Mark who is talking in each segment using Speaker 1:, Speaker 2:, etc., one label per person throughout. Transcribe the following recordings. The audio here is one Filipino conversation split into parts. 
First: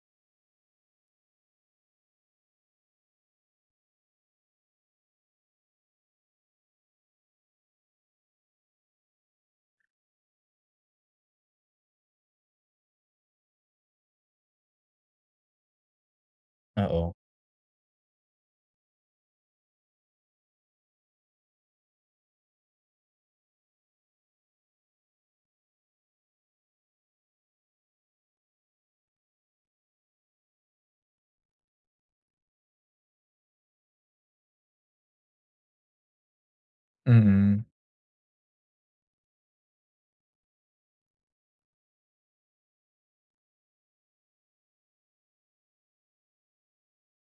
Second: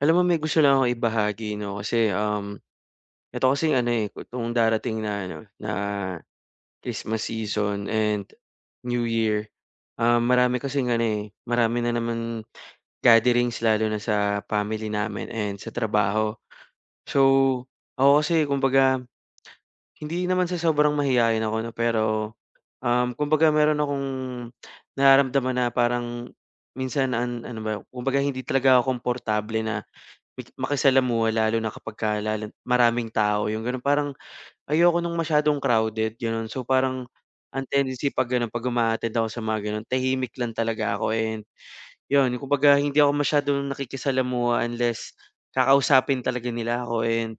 Speaker 1: Alam mo may gusto lang akong ibahagi 'no kasi, um, 'eto kasing ano, eh, itong darating na ano, na Christmas season and New Year, ah, marami kasing ano, eh, marami na naman gatherings lalo na sa family namin and sa trabaho.
Speaker 2: Oo.
Speaker 1: So, ako kasi kumbaga hindi naman sa sobrang mahiyain ako 'no, pero, um, kumbaga meron akong nararamdaman na parang minsan an ano ba, kumbaga hindi talaga ako komportable na maki makisalamuha lalo na kapag ka lalo maraming tao, yung gano'n. Parang ayoko ng masyadong crowded, gano'n. So, parang ang
Speaker 2: Mm.
Speaker 1: tendency 'pag gano'n 'pag uma-attend ako sa mga gano'n tahimik lang talaga ako and yun, kumbaga hindi ako masyadong nakikisalamuha unless kakausapin talaga nila ako and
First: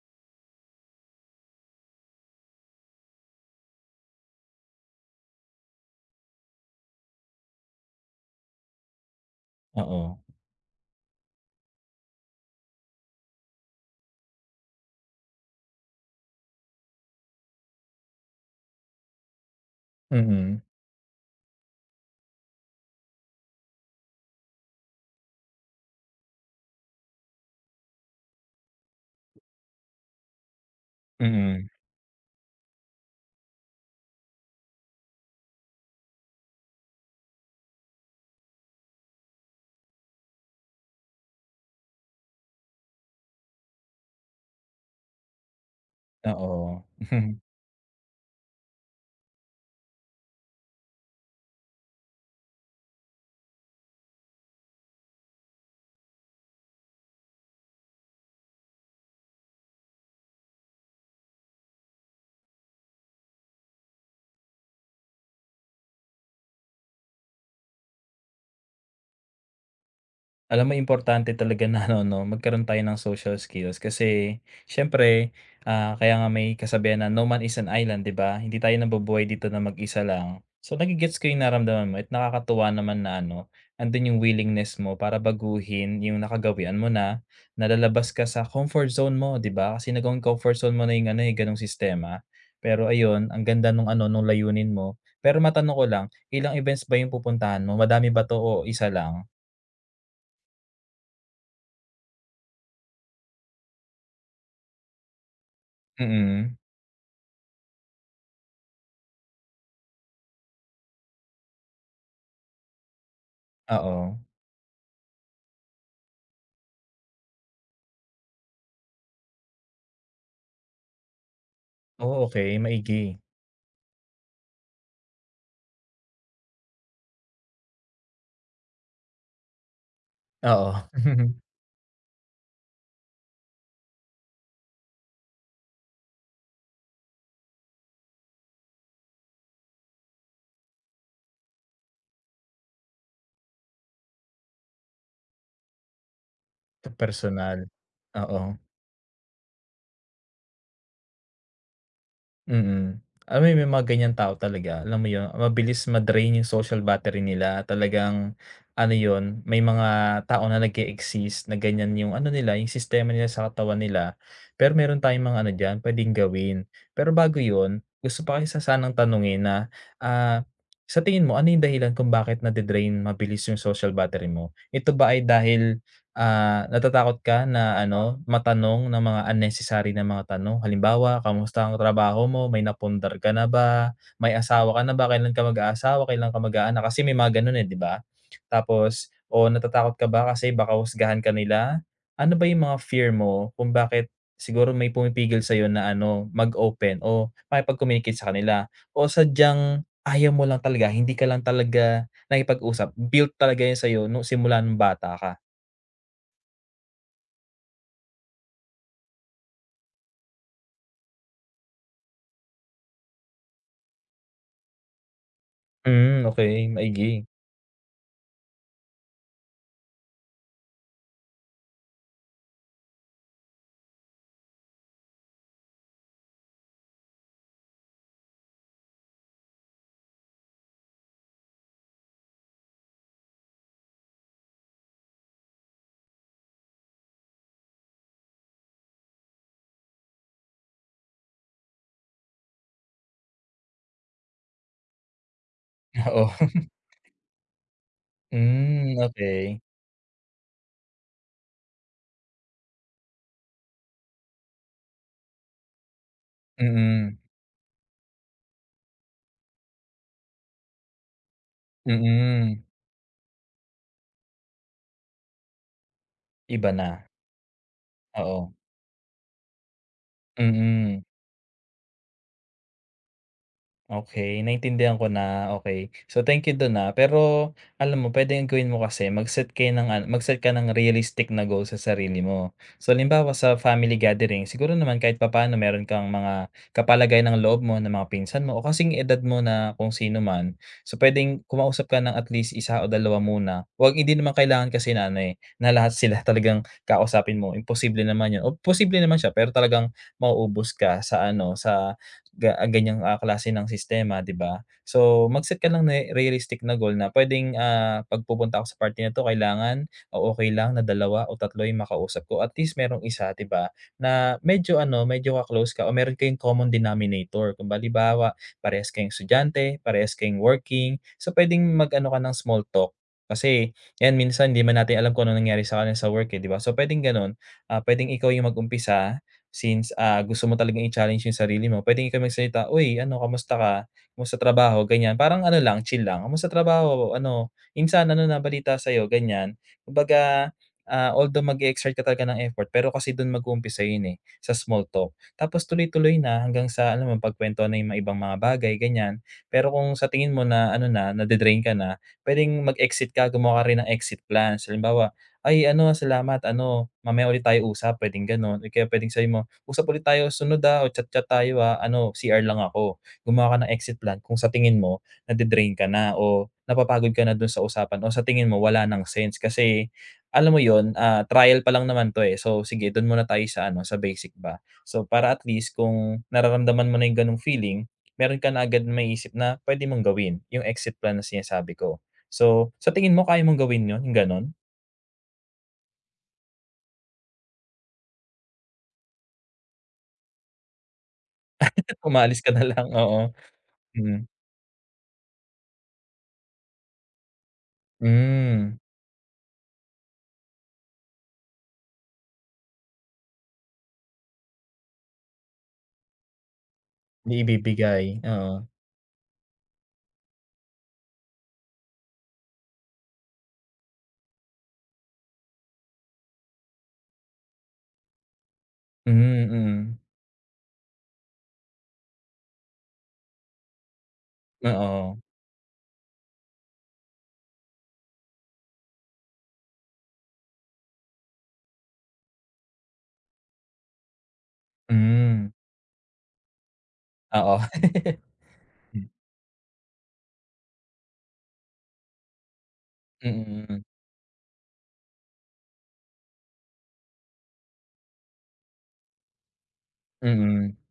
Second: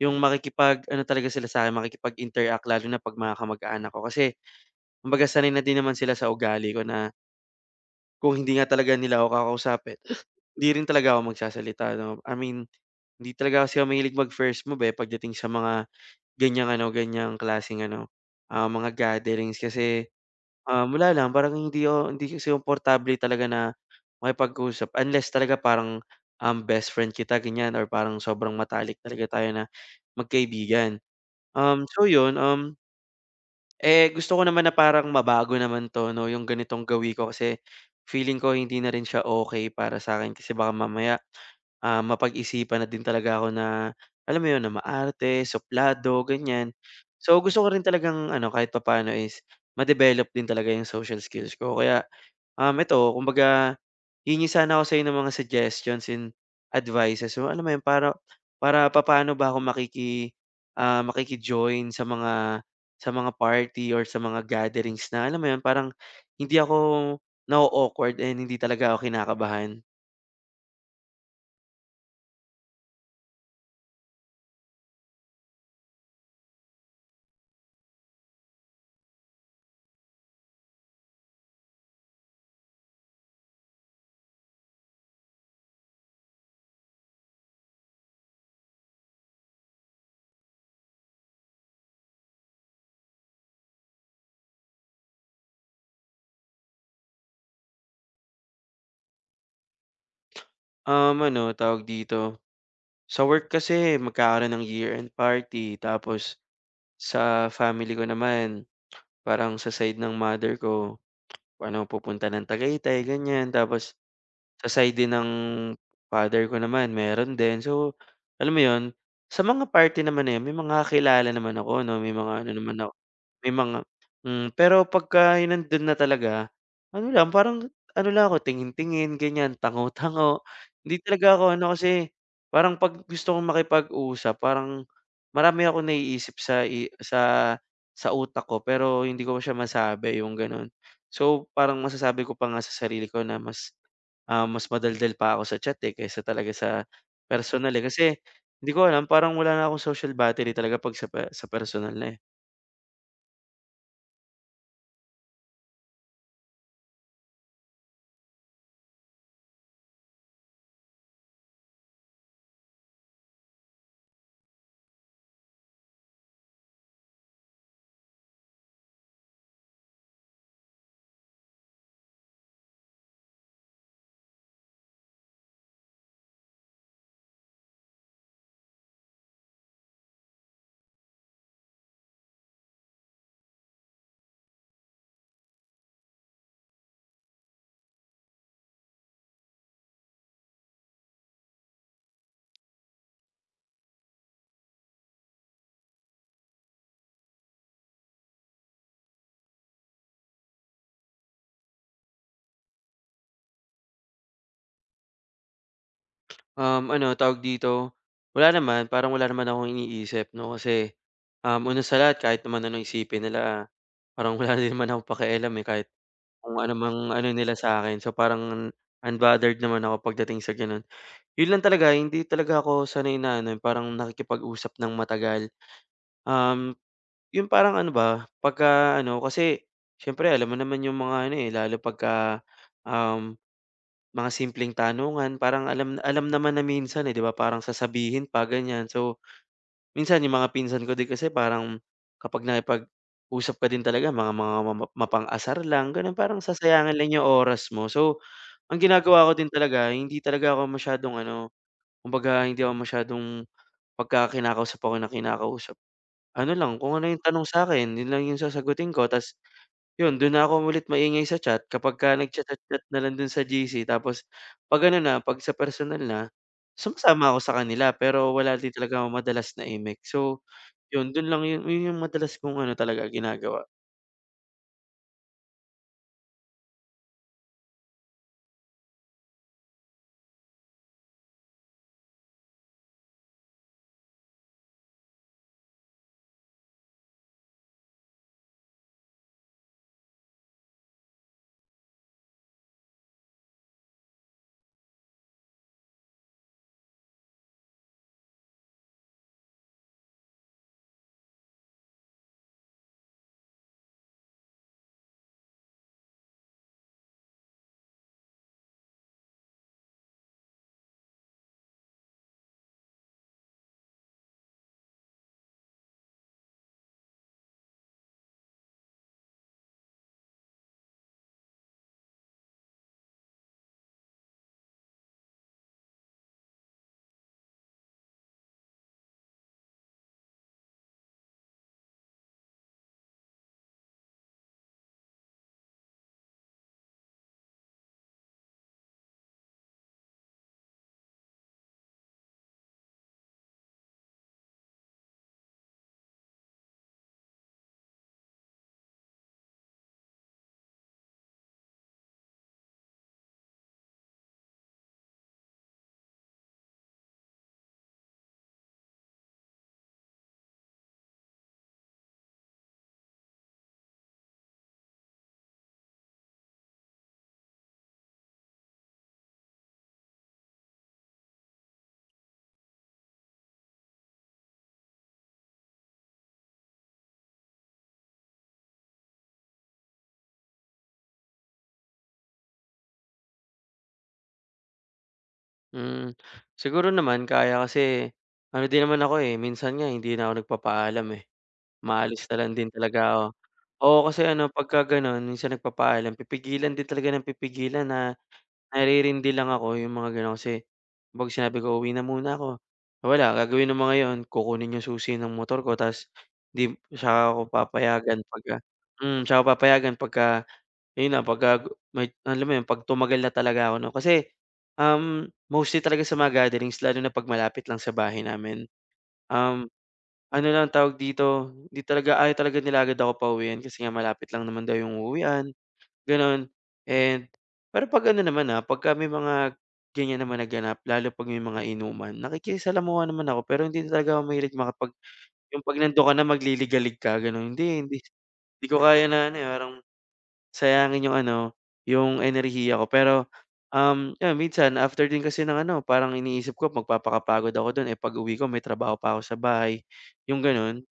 Speaker 1: yung makikipag ano talaga sila sa akin, makikipag-interact lalo na 'pag mga kamag-anak ko kasi kumbaga sanay na din naman sila sa ugali ko na kung hindi nga talaga nila ako kakausapin
Speaker 2: Oo.
Speaker 1: hindi rin talaga ako magsasalita 'no. I mean hindi talaga kasi ako mahilig mag-first move, eh, pagdating sa mga ganyang ano, ganyang klaseng ano, ah, mga gatherings kasi,
Speaker 2: Mhm.
Speaker 1: um, wala lang parang, hindi ako hindi kasi komportable talaga na makipag-usap unless talaga parang, um, best friend kita, ganyan or parang sobrang matalik talaga tayo na magkaibigan.
Speaker 2: Mhm.
Speaker 1: Um, so yun, um, eh, gusto ko naman na parang mabago naman 'to 'no yung ganitong gawi ko kasi feeling ko hindi na rin siya okey para sa'kin kasi baka mamaya, ah, mapag-isipan na din talaga ako na alam mo 'yon, na maarte, suplado, ganyan.
Speaker 2: Oo.
Speaker 1: So, gusto ko rin talagang ano, kahit papaano is ma-develop din talaga 'yong social skills ko kaya, um, 'eto kumbaga hihingi sana ako sa 'yo ng mga suggestions and advices mo alam mo yun para para papaano ba ako makiki, ah, makiki-join sa mga sa mga party or sa mga gatherings na alam mo yun, parang hindi ako na-o-awkward and hindi talaga ako kinakabahan.
Speaker 2: Alam mo importante talaga na ano 'no magkaroon tayo ng social skills kasi siyempre ah, kaya nga may kasabihan na, "No man is an island," di ba? Hindi tayo nabubuhay dito na mag-isa lang. So, nage-gets ko yung nararamdaman mo at nakakatuwa naman na ano nandun yung willingness mo para baguhin yung nakagawian mo na nalalabas ka sa comfort zone mo, di ba? Kasi nagawang comfort zone mo na yung ano yung ganong sistema. Pero ayun ang ganda nung ano nung layunin mo. Pero matanong ko lang ilang events ba yung pupuntahan mo madami ba 'to o isa lang?
Speaker 1: Um, ano tawag dito, sa work kasi magkakaroon ng year-end party tapos
Speaker 2: Mm.
Speaker 1: sa family ko naman parang sa side ng mother ko parang pupunta ng Tagaytay gan'yan tapos
Speaker 2: Oo.
Speaker 1: sa side din ng father ko naman meron din. So, alam mo yun sa mga party naman eh, may mga kilala naman ako 'no, may
Speaker 2: Oh,
Speaker 1: mga ano
Speaker 2: okey
Speaker 1: naman ako
Speaker 2: maigi.
Speaker 1: may mga hmm, pero pagka nandun na talaga ano lang parang ano lang ako tingin-tingin gan'yan tango-tango.
Speaker 2: Oo.
Speaker 1: Hindi talaga ako ano kasi parang pag gusto kong makipag-usap parang marami akong naiisip sa i sa sa utak ko pero hindi ko siya masabi yung gano'n. So, parang masasabi ko pa nga sa sarili ko na mas ah, mas madaldal pa ako sa chat eh, kaysa talaga sa
Speaker 2: Sa personal,
Speaker 1: personal eh, kasi
Speaker 2: oo.
Speaker 1: hindi ko alam parang wala na akong social battery talaga 'pag sa pe sa personal na eh.
Speaker 2: Mm. Alam mo may mga ganyang tao talaga. Alam mo yun, mabilis ma-drain 'yung social battery nila. Talagang, ano yun, may mga tao na nag-e-exist na ganyan 'yung ano nila, 'yung sistema nila sa katawan nila. Pero meron tayong mga ano diyan, pwedeng gawin. Pero bago yun, gusto pa kita sanang tanungin na, ah, sa tingin mo ano 'yung dahilan kung bakit na-dre-drain mabilis 'yung social battery mo? Ito ba ay dahil, ah, natatakot ka na ano, matanong ng mga unnecessary na mga tanong? Halimbawa, "Kamusta ang trabaho mo? May napundar ka na ba? May asawa ka na ba? Kailan ka mag-aasawa? Kailan ka mag-aanak?" Kasi may mga gano'n, eh, 'di ba? Tapos, o natatakot ka ba kasi baka husgahan ka nila? Ano ba 'yung mga fear mo kung bakit siguro may pumipigil sa'yo na ano, mag open o makipag-communicate sa kanila? O sadyang ayaw mo lang talaga, hindi ka lang talaga nakikipag-usap, built talaga 'yan sa'yo no'ng simula no'ng bata ka?
Speaker 1: Um, ano tawag dito, wala naman, parang wala naman akong iniisip 'no, kasi, um, una sa lahat kahit naman anong isipin nila, parang wala din naman akong pakialam, eh. Kahit
Speaker 2: Mm,
Speaker 1: kung
Speaker 2: okey,
Speaker 1: ano mang
Speaker 2: maigi.
Speaker 1: ano nila sa'kin so parang unbothered naman ako pagdating sa gano'n. Yun lang talaga hindi talaga ako sanay na ano, eh, parang nakikipag-usap nang matagal. Um, 'yung parang ano ba, pagka ano kasi, siyempre alam mo naman 'yung mga ano, eh, lalo pagka um, mga simpleng tanungan, parang alam alam naman na minsan, eh, 'di ba parang sasabihin pa ganyan. So, minsan 'yung mga pinsan ko din kasi parang kapag nakipag-usap ka din talaga mga mga mamap mapang-asar lang gano'n.
Speaker 2: Oo.
Speaker 1: Parang sasayangin lang 'yung oras mo so, ang
Speaker 2: Mm,
Speaker 1: ginagawa ko din
Speaker 2: okey.
Speaker 1: talaga hindi talaga ako masyadong ano, kumbaga hindi ako masyadong, pagka kinakausap ako nang kinakausap, ano lang, kung ano
Speaker 2: Mhm.
Speaker 1: 'yung tanong sa'kin, yun lang yung sasagutin ko. Ta's, yun do'n na ako ulit maingay sa chat kapagka
Speaker 2: Mhm.
Speaker 1: nag-cha-chat-chat na lang do'n sa GC. Tapos 'pag ano na 'pag sa personal na,
Speaker 2: Iba na.
Speaker 1: sumasama ako sa kanila pero
Speaker 2: Oo.
Speaker 1: wala din talaga ako madalas na imik. So,
Speaker 2: Mhm.
Speaker 1: yun do'n lang yun yun 'yung madalas kong ano talaga ginagawa.
Speaker 2: Okey, naintindihan ko na, okey. So thank you do'n ha. Pero, alam mo pwedeng gawin mo kasi mag-set kayo ng an mag-start ka ng realistic na goal sa sarili mo. So halimbawa sa family gathering, siguro naman kahit papaano meron kang mga kapalagayan ng loob mo na mga pinsan mo o kasing edad mo na kung sino man. So pwedeng kumausap ka ng at least 1 o 2 muna. 'Wag hindi naman kailangan kasi na ano, eh, na lahat sila talagang kakausapin mo, imposible naman yun. O posible naman siya pero talagang mauubos ka sa ano, sa ga ganyang, ah, klase ng sistema 'di ba? So mag-set ka ng ne realistic na goal na pwedeng, ah, 'pag pupunta ako sa party na 'to kailangan o okey lang na 2 o 3 'yung makausap ko. At least merong 1, 'di ba, na medyo ano, medyo ka-close ka o meron kayong common denominator. Ku halimbawa, parehas kayong estudyante, parehas kayong working, so pwedeng mag-ano ka ng small talk kasi 'yan minsan 'di 'man natin alam kung anong nangyari sa kanya sa work, eh, 'di ba? So pwedeng gano'n. Ah, pwedeng ikaw 'yung mag-umpisa since, ah, gusto mo talagang i-challenge 'yung sarili mo, pwedeng ikaw magsalita, "Uy, ano kamusta ka? Kumusta trabaho?" ganyan. Parang ano lang, chill lang. "Kumusta trabaho o ano?" "Insan, ano na balita sa'yo?" ganyan. Kumbaga, ah, although mag-e-exert ka talaga ng effort, pero kasi do'n mag-uumpisa yun, eh, sa small talk. Tapos tuloy-tuloy na hanggang sa ano, mapagkwentuhan na 'yung mga ibang mga bagay ganyan. Pero kung sa tingin mo na ano na, na-de-drain ka na, pwedeng mag-exit ka, gumawa ka rin ng exit plans. Halimbawa, "Ay ano, salamat ano, mamaya ulit tayo usap," pwedeng gano'n o kaya pwedeng sabihin mo, "Usap ulit tayo susunod ha o chat-chat tayo ha. Ano CR lang ako." Gumawa ka ng exit plan kung sa tingin mo na-de-drain ka na o napapagod ka na do'n sa usapan o sa tingin mo wala ng sense kasi, alam mo yun, ah, trial pa lang naman 'to, eh. So sige, do'n muna tayo sa ano, sa basic ba. So, para at least kung nararamdaman mo na 'yung gano'ng feeling, meron ka na agad maisip na pwede mong gawin, 'yung exit plan na sinasabi ko. So, sa tingin mo kaya mong gawin yun, 'yung gano'n?
Speaker 1: Hmm, siguro naman kaya kasi, ano din naman ako, eh, minsan nga hindi na ako nagpapaalam, eh, umaalis na
Speaker 2: Umaalis
Speaker 1: lang
Speaker 2: ka na
Speaker 1: din
Speaker 2: lang,
Speaker 1: talaga ako.
Speaker 2: oo,
Speaker 1: Oo,
Speaker 2: hmm.
Speaker 1: kasi ano pagka gano'n minsan nagpapaalam pipigilan din talaga ng pipigilan na,
Speaker 2: Hmm.
Speaker 1: naririnindi lang ako 'yong mga gano'n kasi 'pag sinabi ko uwi na muna ako, wala gagawin ng mga 'yon, kukunin 'yong susi ng motor ko ta's 'di 'tsaka
Speaker 2: Hindi
Speaker 1: ako
Speaker 2: ibibigay,
Speaker 1: papayagan pagka
Speaker 2: oo.
Speaker 1: hmm, 'tsaka papayagan 'pagka ayun na pagka may alam mo 'yon pag tumagal na talaga ako 'no. Kasi, um, mostly talaga sa mga gatherings lalo na 'pag malapit lang sa bahay namin,
Speaker 2: Hmm,
Speaker 1: um,
Speaker 2: mm.
Speaker 1: ano lang tawag dito, hindi talaga, ayaw talaga nila agad ako pauwiin kasi nga malapit lang naman daw 'yong
Speaker 2: Oo.
Speaker 1: uuwian gano'n and pero 'pag ano naman, ah, pagka may mga ganiyan naman na ganap lalo 'pag may mga inuman nakikisalamuha naman ako, pero hindi lang talaga ako mahilig makipag
Speaker 2: Hmm.
Speaker 1: 'yung 'pag nandun ka na magliligalig ka gano'n,
Speaker 2: Oo.
Speaker 1: hindi hindi hindi ko
Speaker 2: Hmm.
Speaker 1: kaya na ano, eh, parang sayangin 'yung ano 'yung enerhiya ko pero,
Speaker 2: Mm, mm.
Speaker 1: um, ayun minsan after din kasi ng ano parang iniisip ko magpapakapagod ako dun, eh, pag-uwi ko may trabaho pa ako sa bahay, 'yung
Speaker 2: Mm.
Speaker 1: ganun.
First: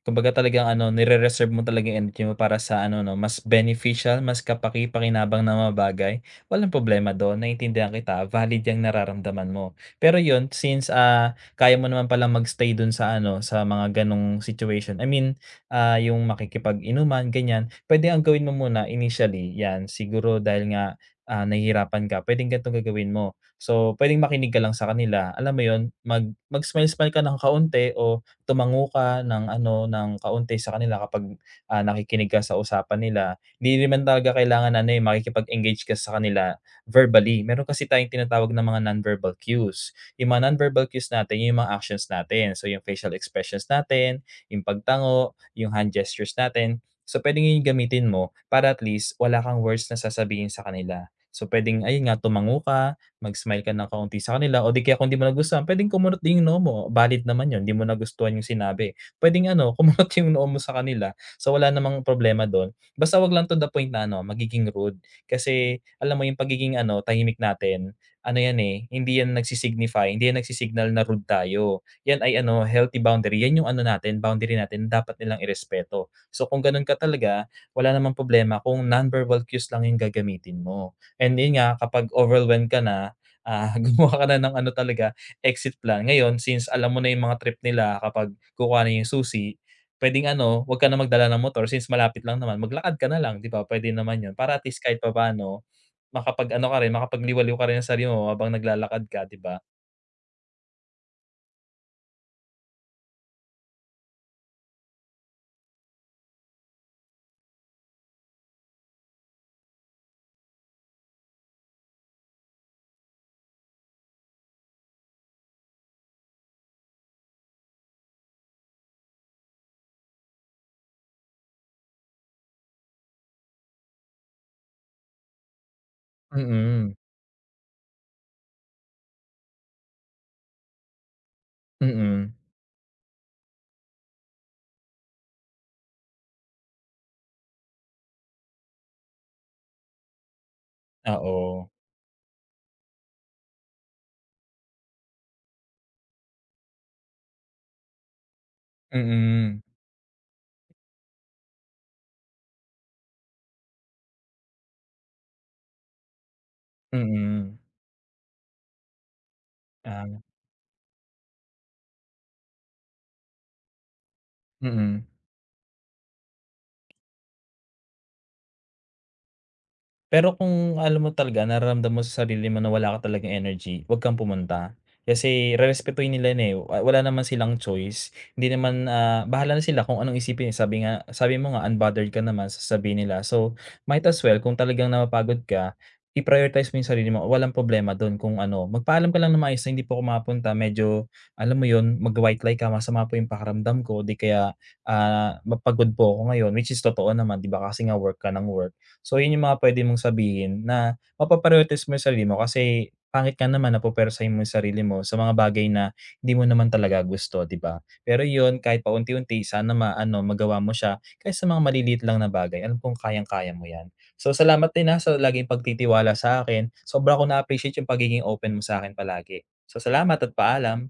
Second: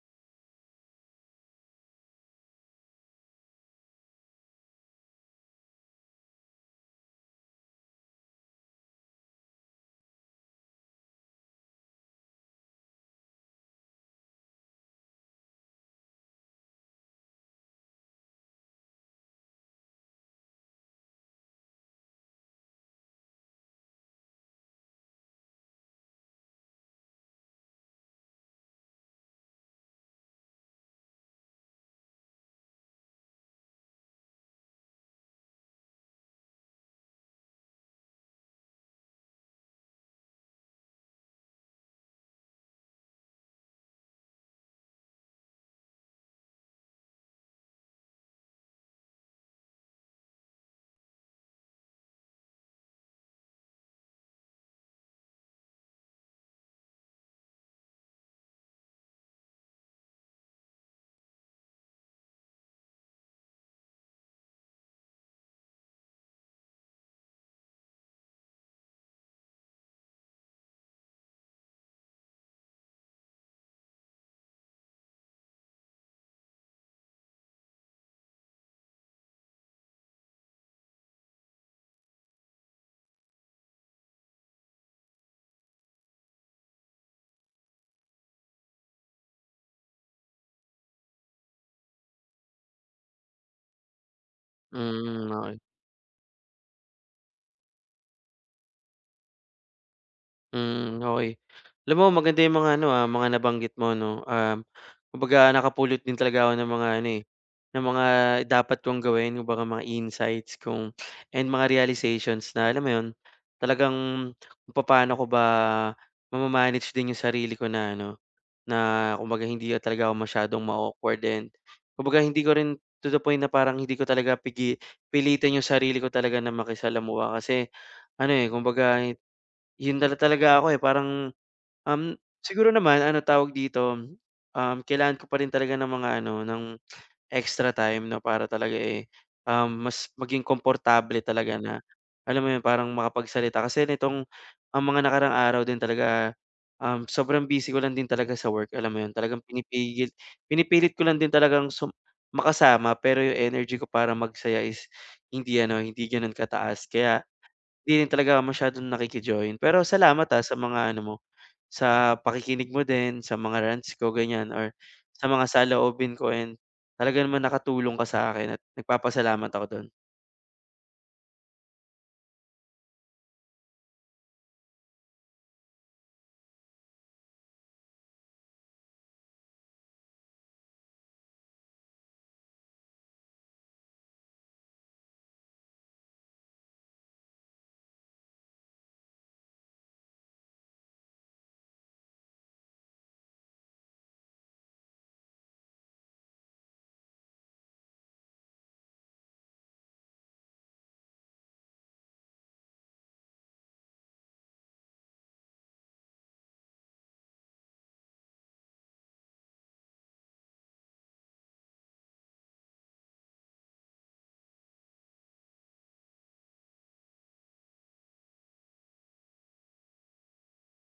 Speaker 2: Kumbaga talagang ano nere-reserve mo talagang energy mo para sa ano 'no mas beneficial, mas kapakipakinabang na mga bagay, walang problema dun, naintindihan kita, valid 'yang nararamdaman mo. Pero 'yun since, ah, kaya mo naman pala mag-stay dun sa ano sa mga gano'ng situation, I mean, ah, 'yung makikipag-inuman ganiyan, puwede ang gawin mo muna initially 'yan siguro dahil nga, ah, nahihirapan ka puwedeng ganito gagawin mo. So puwedeng makinig ka lang sa kanila, alam mo 'yun, mag mag smile-smile ka ng kaunti o tumango ka ng ano ng kaunti sa kanila kapag, ah, nakikinig ka sa usapan nila. Hindi naman talaga kailangan na ano, eh, makikipag-engage ka sa kanila verbally, meron kasi tayong tinatawag ng mga non-verbal cues, 'yung mga non-verbal cues natin 'yung mga actions natin, so 'yung facial expressions natin, 'yung pagtango, 'yung hand gestures natin, so puwedeng 'yun 'yung gamitin mo para at least wala kang worst na sasabihin sa kanila. So puwedeng ayun nga tumango ka, mag-smile ka ng kaunti sa kanila, o di kaya kung di mo nagustuhan puwedeng kumunot din 'yung noo mo, valid din naman 'yun, hindi mo nagustuhan 'yung sinabi. Puwedeng ano kumunot 'yung noo mo sa kanila, so wala namang problema dun, basta huwag lang to the point na ano magiging rude. Kasi alam mo 'yung pagiging ano tahimik natin ano 'yan, eh, hindi 'yan nag-si-signify, hindi 'yan nag-si-signal na rude tayo, 'yan ay ano healthy boundary, 'yan 'yung ano natin boundary natin din dapat nilang irespeto. So kung ganun ka talaga wala namang problema, kung non-verbal cues lang 'yung gagamitin mo and 'yun nga kapag overwhelm ka na, ah, gumawa ka na ng ano talaga exit plan, ngayon, since alam mo na 'yung mga trip nila kapag kukuhanin 'yung susi puwedeng ano huwag ka na magdala ng motor since malapit lang naman, maglakad ka na lang 'di ba puwede naman 'yun, para at least kahit
Speaker 1: Hmm okey.
Speaker 2: papaano makapag-ano ka rin, makapagliwaliw ka rin ng sarili mo habang naglalakad ka 'di ba?
Speaker 1: Mm, okey. Alam mo maganda 'yong mga ano, ah, mga nabanggit mo 'no, um, kumbaga nakapulot din talaga ako ng mga ano eh, ng mga dapat kong gawin kumbaga mga insights kung and mga realizations na alam mo 'yon, talagang kung papaano ko ba ma-ma-manage din 'yong sarili ko na ano, na kumbaga hindi talaga ako masyadong ma-awkward din. Kumbaga hindi ko rin to the point na parang hindi ko talaga pigi pilitin 'yong sarili ko talaga na
Speaker 2: Mm.
Speaker 1: makisalamuha kasi ano eh, kumbaga yun talaga ako eh parang, um,
Speaker 2: Mm.
Speaker 1: siguro naman anong tawag dito, um, kailangan ko pa rin talaga ng mga ano, ng extra time no para talaga eh, um, mas maging
Speaker 2: Ah,
Speaker 1: komportable talaga
Speaker 2: o.
Speaker 1: na alam mo yun parang makapagsalita. Kasi nitong ang mga nakaraang araw din talaga, um, sobrang busy ko lang din talaga sa work, alam mo yun. Talagang
Speaker 2: Mm.
Speaker 1: pinipigil pinipilit ko lang din talagang sum makasama pero yung energy ko para magsaya is hindi ano, hindi ganon kataas. Kaya,
Speaker 2: Mm.
Speaker 1: hindi rin talaga ako masyadong nakiki-join. Pero
Speaker 2: Ah.
Speaker 1: salamat, ah, sa mga ano mo, sa pakikinig mo din, sa mga rants ko ganyan or
Speaker 2: Mm.
Speaker 1: sa mga saloobin ko and talaga naman nakatulong ka sakin at nagpapasalamat ako dun.
Speaker 2: Pero kung alam mo talaga nararamdam mo sa sarili mo na wala ka talagang energy, wag kang pumunta. Kasi rerespetohin nila yun eh wa wala naman silang choice hindi naman, ah bahala na sila kung anong isipin eh sabi nga sabi mo nga unbothered ka naman sa sasabihin nila, so might as well kung talagang napapagod ka i-prioritize mo yung sarili mo walang problema dun kung ano. Magpaalam ka lang ng maayos na,"Hindi po ako makapunta medyo" alam mo yun mag white lie ka "Masama po yung pakiramdam ko," o di kaya, ah, "Ma pagod po ako ngayon," which is totoo naman di ba kasi nga work ka nang work. So yun yung mga pwede mong sabihin na mapa-priorities mo yung sarili mo kasi pangit nga naman na pupwersahin mo yung sarili mo sa mga bagay na hindi mo naman talaga gusto di ba? Pero yun kahit paunti-unti sana ma-ano magawa mo siya kahit sa mga maliliit lang na bagay alam kong kayang kaya mo yan. So salamat din ha, sa laging pagtitiwala sa akin. Sobra ko na appreciate yung pagiging open mo sakin palagi. So salamat, at paalam.